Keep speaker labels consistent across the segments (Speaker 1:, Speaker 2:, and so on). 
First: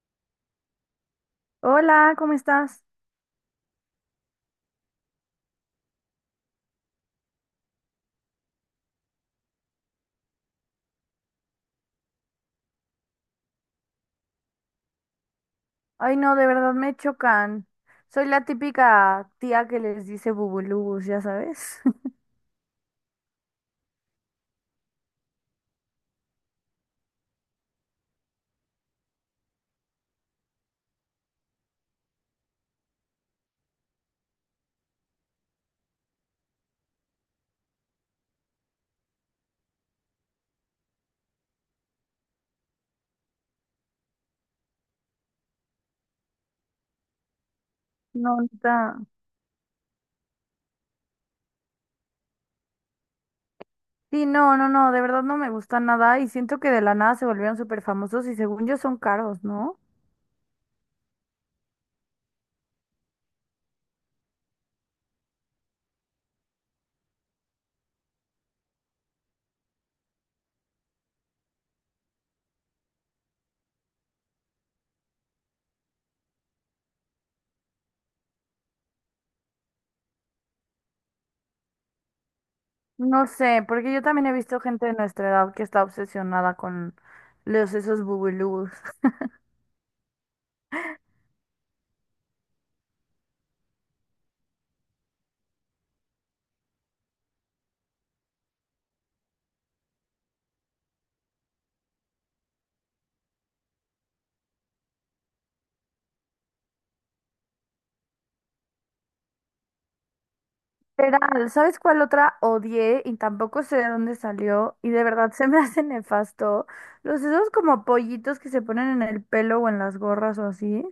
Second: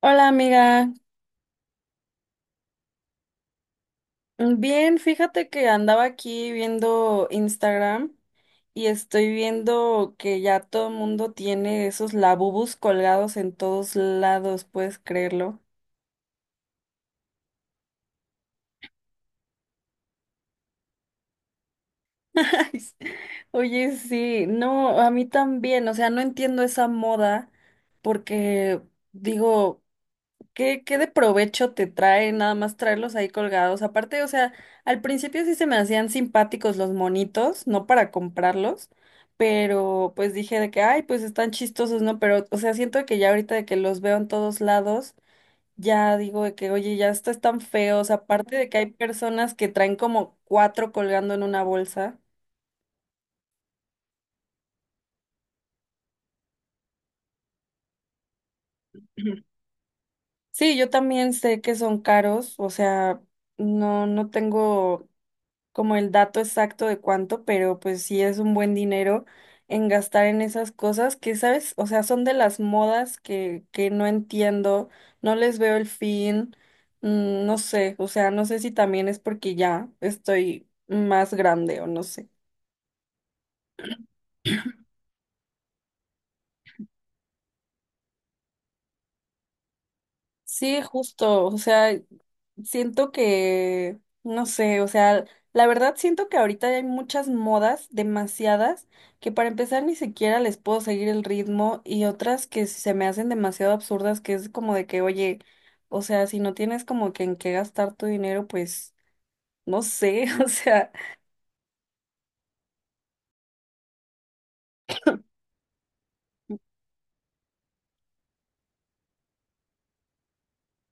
Speaker 1: Hola amiga,
Speaker 2: Hola, ¿cómo estás?
Speaker 1: bien, fíjate que andaba aquí viendo Instagram y estoy viendo que ya todo el mundo tiene esos labubus colgados en todos lados, ¿puedes creerlo?
Speaker 2: Ay, no, de verdad me chocan. Soy la típica tía que les dice bubulubus, ya sabes.
Speaker 1: Ay, sí. Oye, sí, no, a mí también, o sea, no entiendo esa moda porque digo, ¿Qué de provecho te trae nada más traerlos ahí colgados? Aparte, o sea, al principio sí se me hacían simpáticos los monitos, no para comprarlos, pero pues dije de que, ay, pues están chistosos, ¿no? Pero, o sea, siento que ya ahorita de que los veo en todos lados, ya digo de que, oye, ya estos están feos,
Speaker 2: No,
Speaker 1: aparte de que hay
Speaker 2: neta.
Speaker 1: personas que traen como cuatro colgando en una bolsa.
Speaker 2: Sí, no, no, no, de verdad no me gusta nada y siento que de la nada se volvieron súper famosos y según yo son caros, ¿no?
Speaker 1: Sí, yo también sé que son caros, o sea, no, no tengo como el dato exacto de cuánto, pero pues sí es un buen dinero en gastar en esas cosas que, ¿sabes? O sea, son de las modas que no entiendo, no les veo el fin, mm, no sé, o sea, no sé si también es porque ya estoy más grande o no sé.
Speaker 2: No sé, porque yo también he visto gente de nuestra edad que está obsesionada con los esos bubulubus.
Speaker 1: Sí, justo, o sea, siento que, no sé, o sea, la verdad siento que ahorita hay muchas modas, demasiadas, que para empezar ni siquiera les puedo seguir el ritmo y otras que se me hacen demasiado absurdas, que es como de que, oye, o sea, si no tienes como que en qué gastar tu dinero, pues, no sé, o sea,
Speaker 2: Literal, ¿sabes cuál otra odié y tampoco sé de dónde salió? Y de verdad se me hace nefasto. Los esos como pollitos que se ponen en el pelo o en las gorras o así.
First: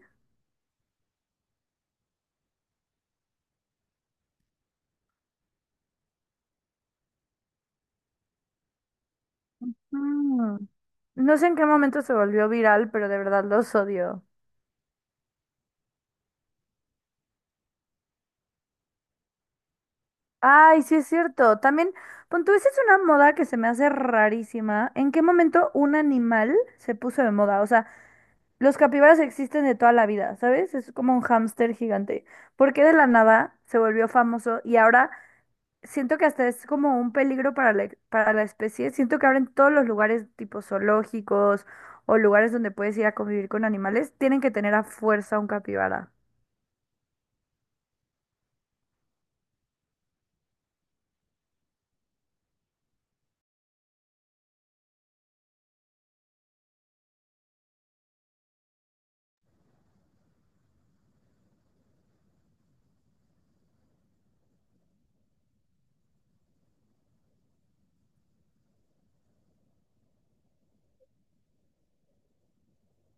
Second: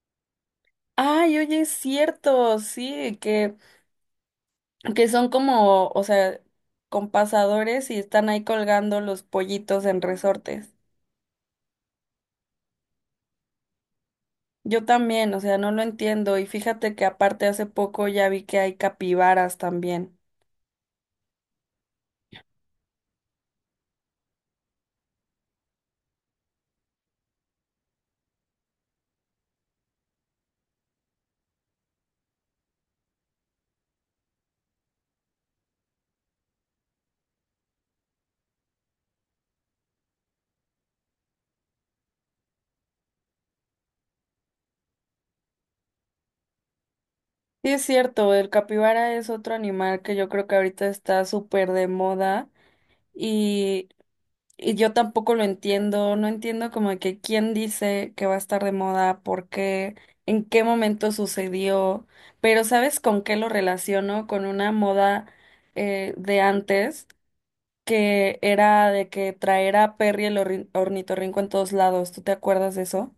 Speaker 1: ay, oye, es cierto, sí, que son como, o sea, con pasadores y están ahí colgando los pollitos en
Speaker 2: Mm.
Speaker 1: resortes.
Speaker 2: No sé en qué momento se volvió viral, pero de verdad los odio.
Speaker 1: Yo también, o sea, no lo entiendo. Y fíjate que aparte hace poco ya vi que hay capibaras también.
Speaker 2: Ay, sí es cierto. También, pon tú, esa es una moda que se me hace rarísima. ¿En qué momento un animal se puso de moda? O sea, los capibaras existen de toda la vida, ¿sabes? Es como un hámster gigante. ¿Por qué de la nada se volvió famoso y ahora? Siento que hasta es como un peligro para la especie. Siento que ahora en todos los lugares tipo zoológicos o lugares donde puedes ir a convivir con animales, tienen que tener a fuerza un capibara.
Speaker 1: Sí, es cierto, el capibara es otro animal que yo creo que ahorita está súper de moda y, y yo tampoco lo entiendo, no entiendo como de que quién dice que va a estar de moda, por qué, en qué momento sucedió, pero ¿sabes con qué lo relaciono? Con una moda de antes que era de que traer a Perry el ornitorrinco en todos lados. ¿Tú te acuerdas de eso?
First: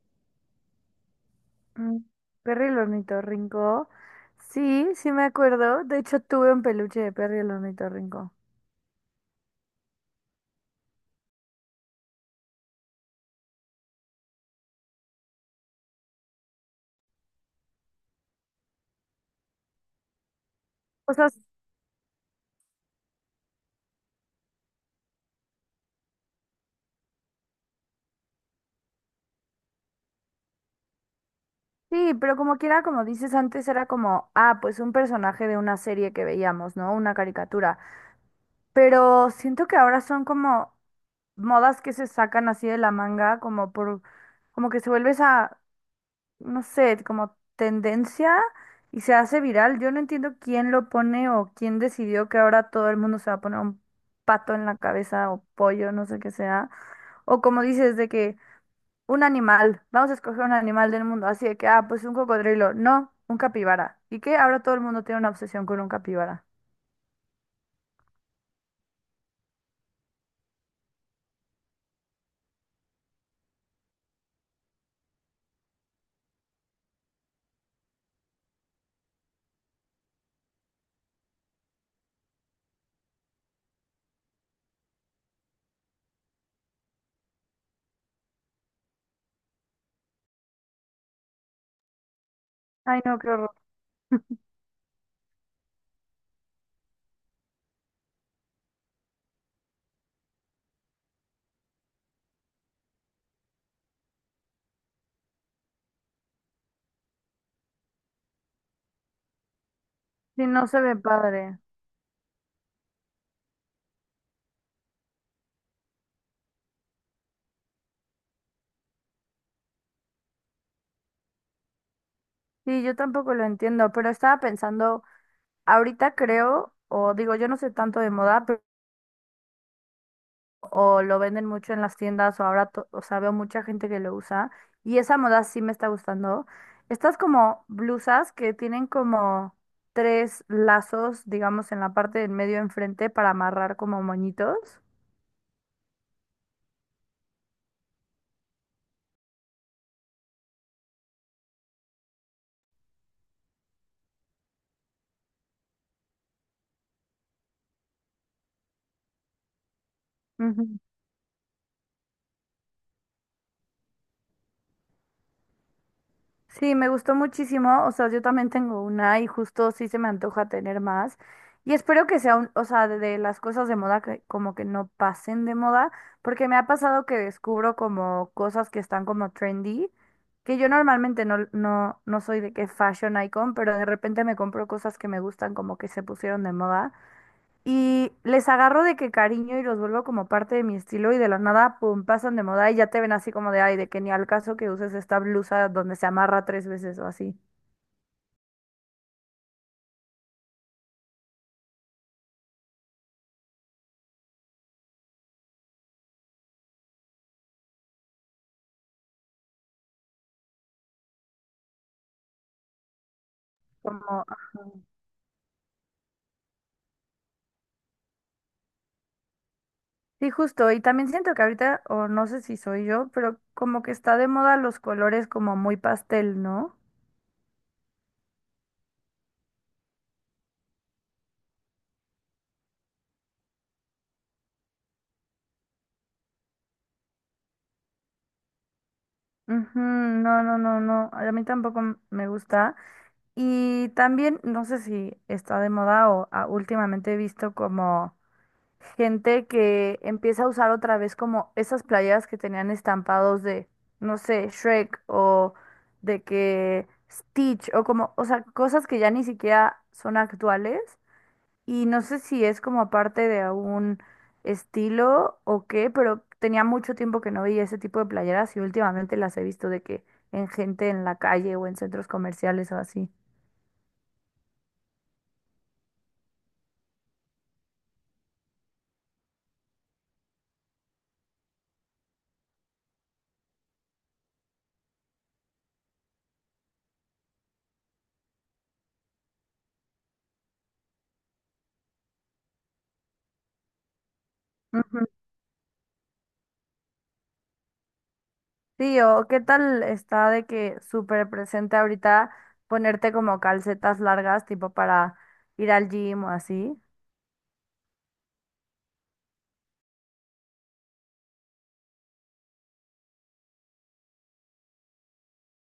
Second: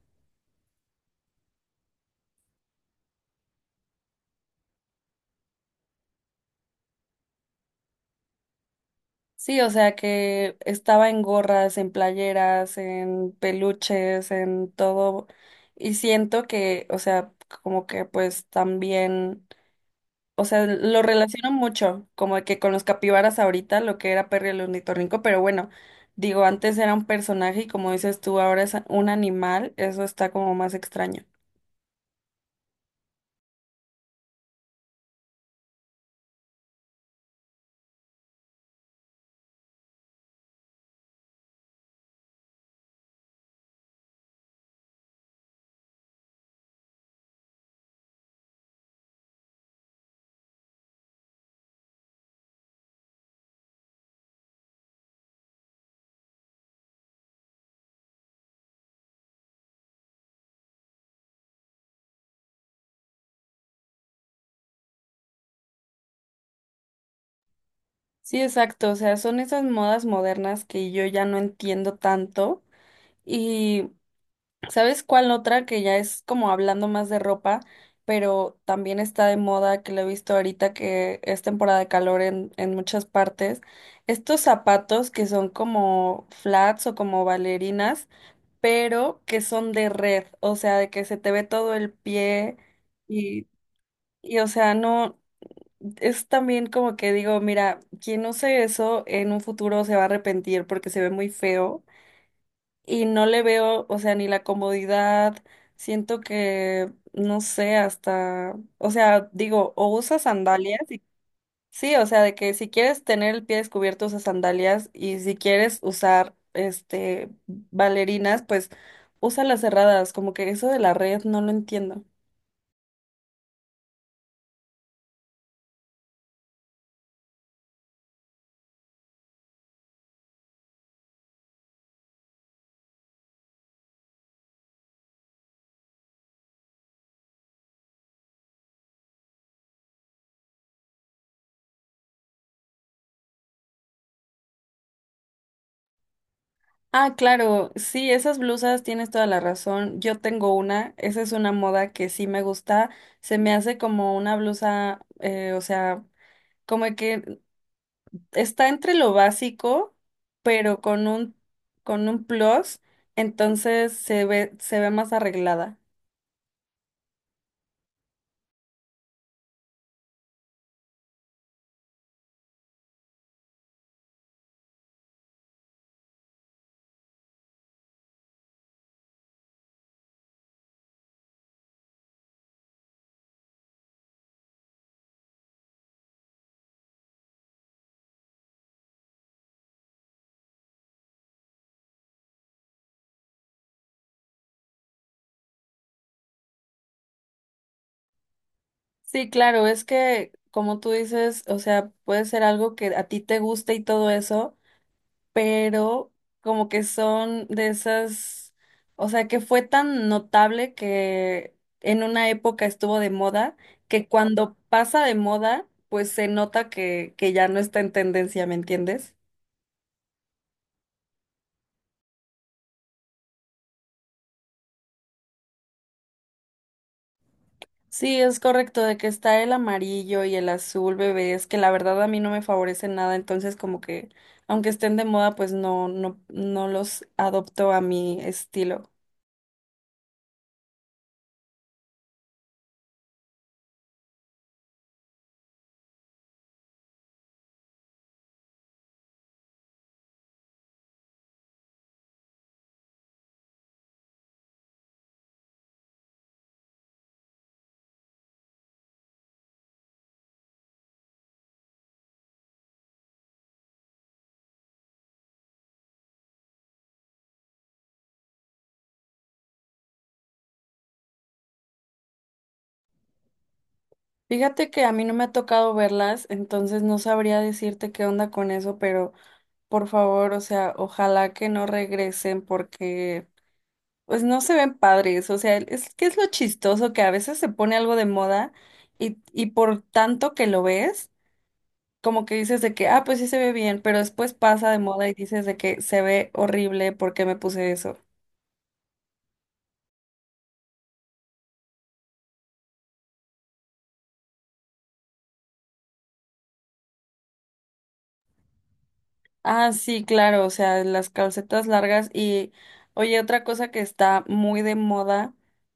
Speaker 2: Mm, Perro y el ornitorrinco. Sí, sí me acuerdo. De hecho, tuve un peluche de perro y el ornitorrinco.
Speaker 1: Sí, o sea que estaba en gorras, en playeras, en peluches, en todo. Y siento que, o sea, como que pues también, o sea, lo
Speaker 2: O sea,
Speaker 1: relaciono mucho, como que con los capibaras ahorita, lo que era Perry el ornitorrinco, pero bueno, digo, antes era un personaje y como dices tú, ahora es un animal, eso está como más extraño.
Speaker 2: sí, pero como quiera, como dices antes, era como, ah, pues un personaje de una serie que veíamos, ¿no? Una caricatura. Pero siento que ahora son como modas que se sacan así de la manga, como que se vuelve esa, no sé, como tendencia y se hace viral. Yo no entiendo quién lo pone o quién decidió que ahora todo el mundo se va a poner un pato en la cabeza o pollo, no sé qué sea. O como dices, de que un animal, vamos a escoger un animal del mundo, así de que, ah, pues un cocodrilo, no, un capibara. ¿Y qué? Ahora todo el mundo tiene una obsesión con un capibara.
Speaker 1: Sí, exacto. O sea, son esas modas modernas que yo ya no entiendo tanto. Y, ¿sabes cuál otra que ya es como hablando más de ropa, pero también está de moda, que lo he visto ahorita que es temporada de calor en muchas partes? Estos zapatos que son como flats o como bailarinas, pero que son de red, o sea, de que se te ve todo el pie
Speaker 2: Ay, no, qué
Speaker 1: y,
Speaker 2: horror.
Speaker 1: y o sea, no es también como que digo, mira, quien use eso en un futuro se va a arrepentir porque se ve muy feo y no le veo, o sea, ni la comodidad, siento que, no sé, hasta, o sea, digo, o usas
Speaker 2: Sí, no
Speaker 1: sandalias
Speaker 2: se ve
Speaker 1: y
Speaker 2: padre.
Speaker 1: sí, o sea, de que si quieres tener el pie descubierto usas sandalias y si quieres usar, este, bailarinas, pues usa las cerradas, como que eso de la red no lo entiendo.
Speaker 2: Sí, yo tampoco lo entiendo, pero estaba pensando. Ahorita creo, o digo, yo no sé tanto de moda, pero o lo venden mucho en las tiendas, o ahora, o sea, veo mucha gente que lo usa, y esa moda sí me está gustando. Estas como blusas que tienen como tres lazos, digamos, en la parte del medio enfrente para amarrar como moñitos.
Speaker 1: Ah, claro, sí, esas blusas tienes toda la razón. Yo tengo una, esa es una moda que sí me gusta. Se me hace como una blusa, o sea, como que está entre lo básico, pero con un plus, entonces se ve más arreglada.
Speaker 2: Sí, me gustó muchísimo. O sea, yo también tengo una y justo sí se me antoja tener más. Y espero que sea un, o sea, de las cosas de moda que como que no pasen de moda, porque me ha pasado que descubro como cosas que están como trendy, que yo normalmente no, no, no soy de que fashion icon, pero de repente me compro cosas que me gustan como que se pusieron de moda. Y les agarro de que cariño y los vuelvo como parte de mi estilo y de la nada, pum, pasan de moda y ya te ven así como de, ay, de que ni al caso que uses esta blusa donde se amarra tres veces o así.
Speaker 1: Sí, claro, es que como tú dices, o sea, puede ser algo que a ti te guste y todo eso, pero como que son de esas, o sea, que fue tan notable que en una época estuvo de moda, que
Speaker 2: Como,
Speaker 1: cuando
Speaker 2: ajá.
Speaker 1: pasa de moda, pues se nota que ya no está en tendencia, ¿me entiendes?
Speaker 2: Sí, justo. Y también siento que ahorita, o no sé si soy yo, pero como que está de moda los colores como muy pastel, ¿no?
Speaker 1: Sí, es correcto, de que está el amarillo y el azul, bebé, es que la verdad a mí no me favorece nada, entonces como que aunque estén de moda, pues no, no, no los adopto a mi estilo.
Speaker 2: Ujú. No, no, no, no. A mí tampoco me gusta. Y también, no sé si está de moda o últimamente he visto como gente que empieza a usar otra vez como esas playeras que tenían estampados de, no sé, Shrek o de que Stitch o como, o sea, cosas que ya ni siquiera son actuales y no sé si es como parte de algún estilo o qué, pero tenía mucho tiempo que no veía ese tipo de playeras y últimamente las he visto de que en gente en la calle o en centros comerciales o así.
Speaker 1: Fíjate que a mí no me ha tocado verlas, entonces no sabría decirte qué onda con eso, pero por favor, o sea, ojalá que no regresen porque pues no se ven padres, o sea, es que es lo chistoso que a veces se pone algo de moda y por tanto que lo ves, como que dices de que, ah, pues sí se ve bien, pero después pasa de
Speaker 2: Ujú.
Speaker 1: moda y dices de que se ve horrible, ¿por qué me puse eso?
Speaker 2: Sí, o qué tal está de que súper presente ahorita ponerte como calcetas largas, tipo para ir al gym o así.
Speaker 1: Ah, sí, claro, o sea, las calcetas largas y, oye, otra cosa que está muy de moda,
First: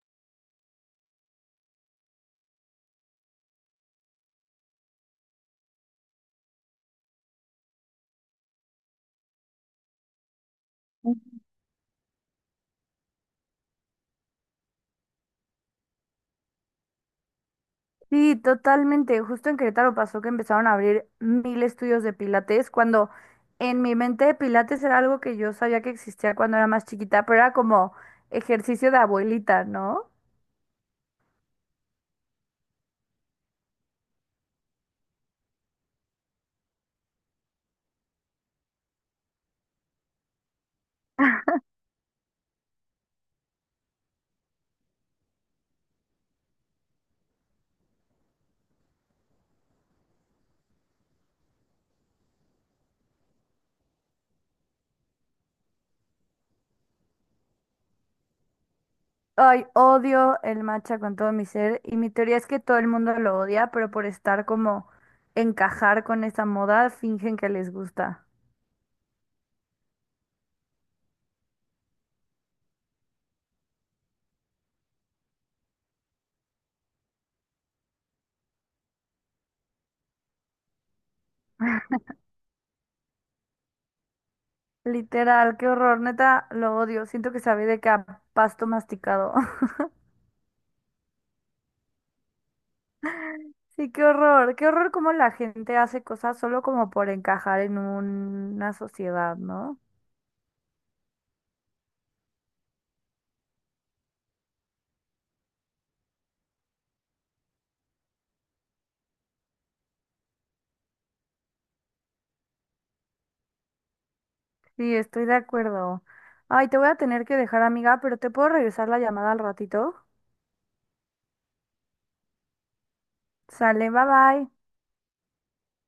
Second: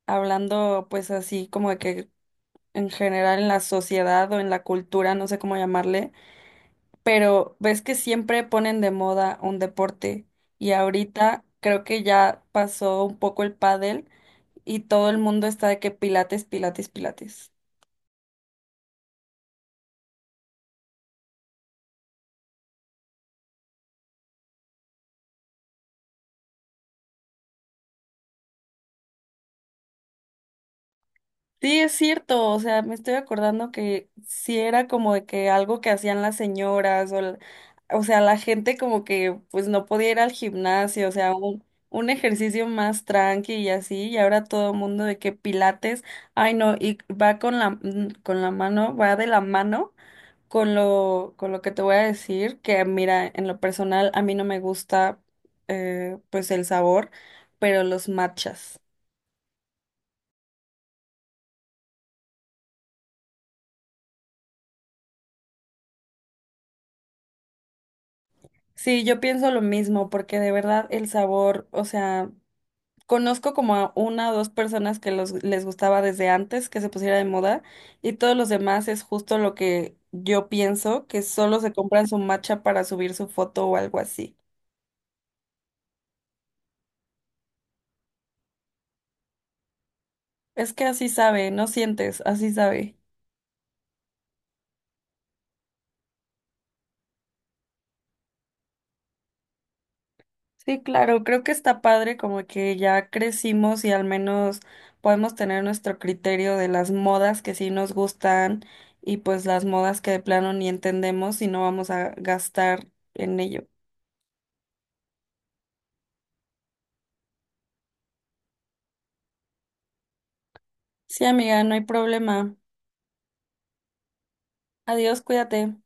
Speaker 1: hablando pues así como de que en general en la sociedad o en la cultura, no sé cómo llamarle, pero ves que siempre ponen de moda un deporte y ahorita creo que ya pasó un poco el pádel y todo el mundo está de que pilates, pilates, pilates.
Speaker 2: Sí, totalmente. Justo en Querétaro pasó que empezaron a abrir mil estudios de pilates, cuando en mi mente pilates era algo que yo sabía que existía cuando era más chiquita, pero era como ejercicio de abuelita, ¿no?
Speaker 1: Sí, es cierto, o sea, me estoy acordando que sí era como de que algo que hacían las señoras o, o sea, la gente como que pues no podía ir al gimnasio, o sea, un ejercicio más tranqui y así, y ahora todo el mundo de que pilates, ay no, y va con la mano, va de la mano con lo que te voy a decir, que mira, en lo personal a mí no me gusta pues el sabor, pero los matchas.
Speaker 2: Ay, odio el matcha con todo mi ser y mi teoría es que todo el mundo lo odia, pero por estar como encajar con esa moda, fingen que les gusta.
Speaker 1: Sí, yo pienso lo mismo, porque de verdad el sabor, o sea, conozco como a una o dos personas que les gustaba desde antes que se pusiera de moda, y todos los demás es justo lo que yo pienso, que solo se compran su matcha para subir su foto o algo así.
Speaker 2: Literal, qué horror, neta, lo odio. Siento que sabe de que a pasto masticado.
Speaker 1: Es que así sabe, no sientes, así sabe.
Speaker 2: Sí, qué horror cómo la gente hace cosas solo como por encajar en una sociedad, ¿no?
Speaker 1: Sí, claro, creo que está padre como que ya crecimos y al menos podemos tener nuestro criterio de las modas que sí nos gustan y pues las modas que de plano ni entendemos y no vamos a gastar en ello.
Speaker 2: Sí, estoy de acuerdo. Ay, te voy a tener que dejar, amiga, pero te puedo regresar la llamada al ratito.
Speaker 1: Sí, amiga, no hay problema.
Speaker 2: Sale, bye bye.
Speaker 1: Adiós, cuídate.